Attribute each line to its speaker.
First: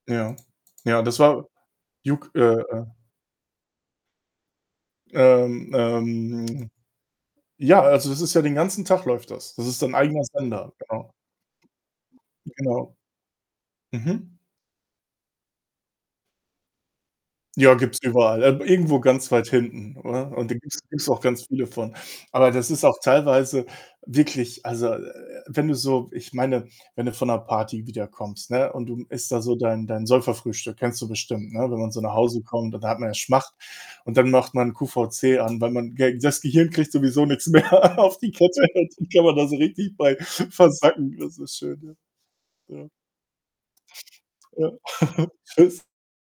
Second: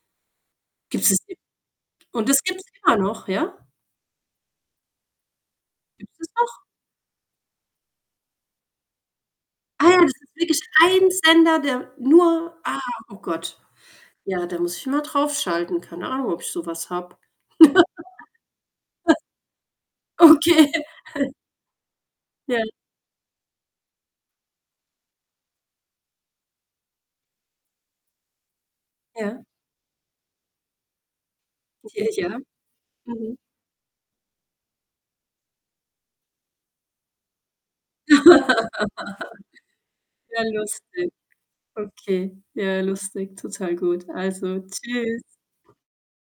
Speaker 1: Ja, ja,
Speaker 2: Gibt's
Speaker 1: das
Speaker 2: das i
Speaker 1: war
Speaker 2: und
Speaker 1: Juk äh,
Speaker 2: das gibt's
Speaker 1: äh
Speaker 2: immer noch, ja?
Speaker 1: Ähm,
Speaker 2: Gibt's das noch?
Speaker 1: ähm ja, also, das ist ja den ganzen Tag läuft das. Das ist
Speaker 2: Ah
Speaker 1: sein
Speaker 2: ja, das
Speaker 1: eigener
Speaker 2: ist wirklich
Speaker 1: Sender,
Speaker 2: ein
Speaker 1: genau.
Speaker 2: Sender, der nur ah,
Speaker 1: Genau.
Speaker 2: oh Gott.
Speaker 1: Mhm.
Speaker 2: Ja, da muss ich mal drauf schalten, keine Ahnung, ob ich so was habe.
Speaker 1: Ja, gibt's überall, ähm, irgendwo ganz weit hinten, oder? Und den
Speaker 2: Okay.
Speaker 1: gibt's gibt's auch ganz viele von. Aber
Speaker 2: Ja.
Speaker 1: das ist auch teilweise wirklich also, wenn du so ich meine, wenn du von 'ner Party wiederkommst, ne, und du, hm, isst da
Speaker 2: Ja.
Speaker 1: so dein dein Säuferfrühstück, kennst du bestimmt, ne, wenn man so
Speaker 2: Ja,
Speaker 1: nach
Speaker 2: ja.
Speaker 1: Hause kommt, dann hat man ja
Speaker 2: Mhm.
Speaker 1: Schmacht und dann macht man QVC an, weil man ge das Gehirn kriegt sowieso nix mehr auf die Kette halt und kann man da so richtig bei
Speaker 2: Ja, lustig.
Speaker 1: versacken. Das ist schön,
Speaker 2: Okay.
Speaker 1: ja.
Speaker 2: Ja,
Speaker 1: Ja.
Speaker 2: lustig, total gut. Also,
Speaker 1: Ja.
Speaker 2: tschüss.
Speaker 1: Tschüss.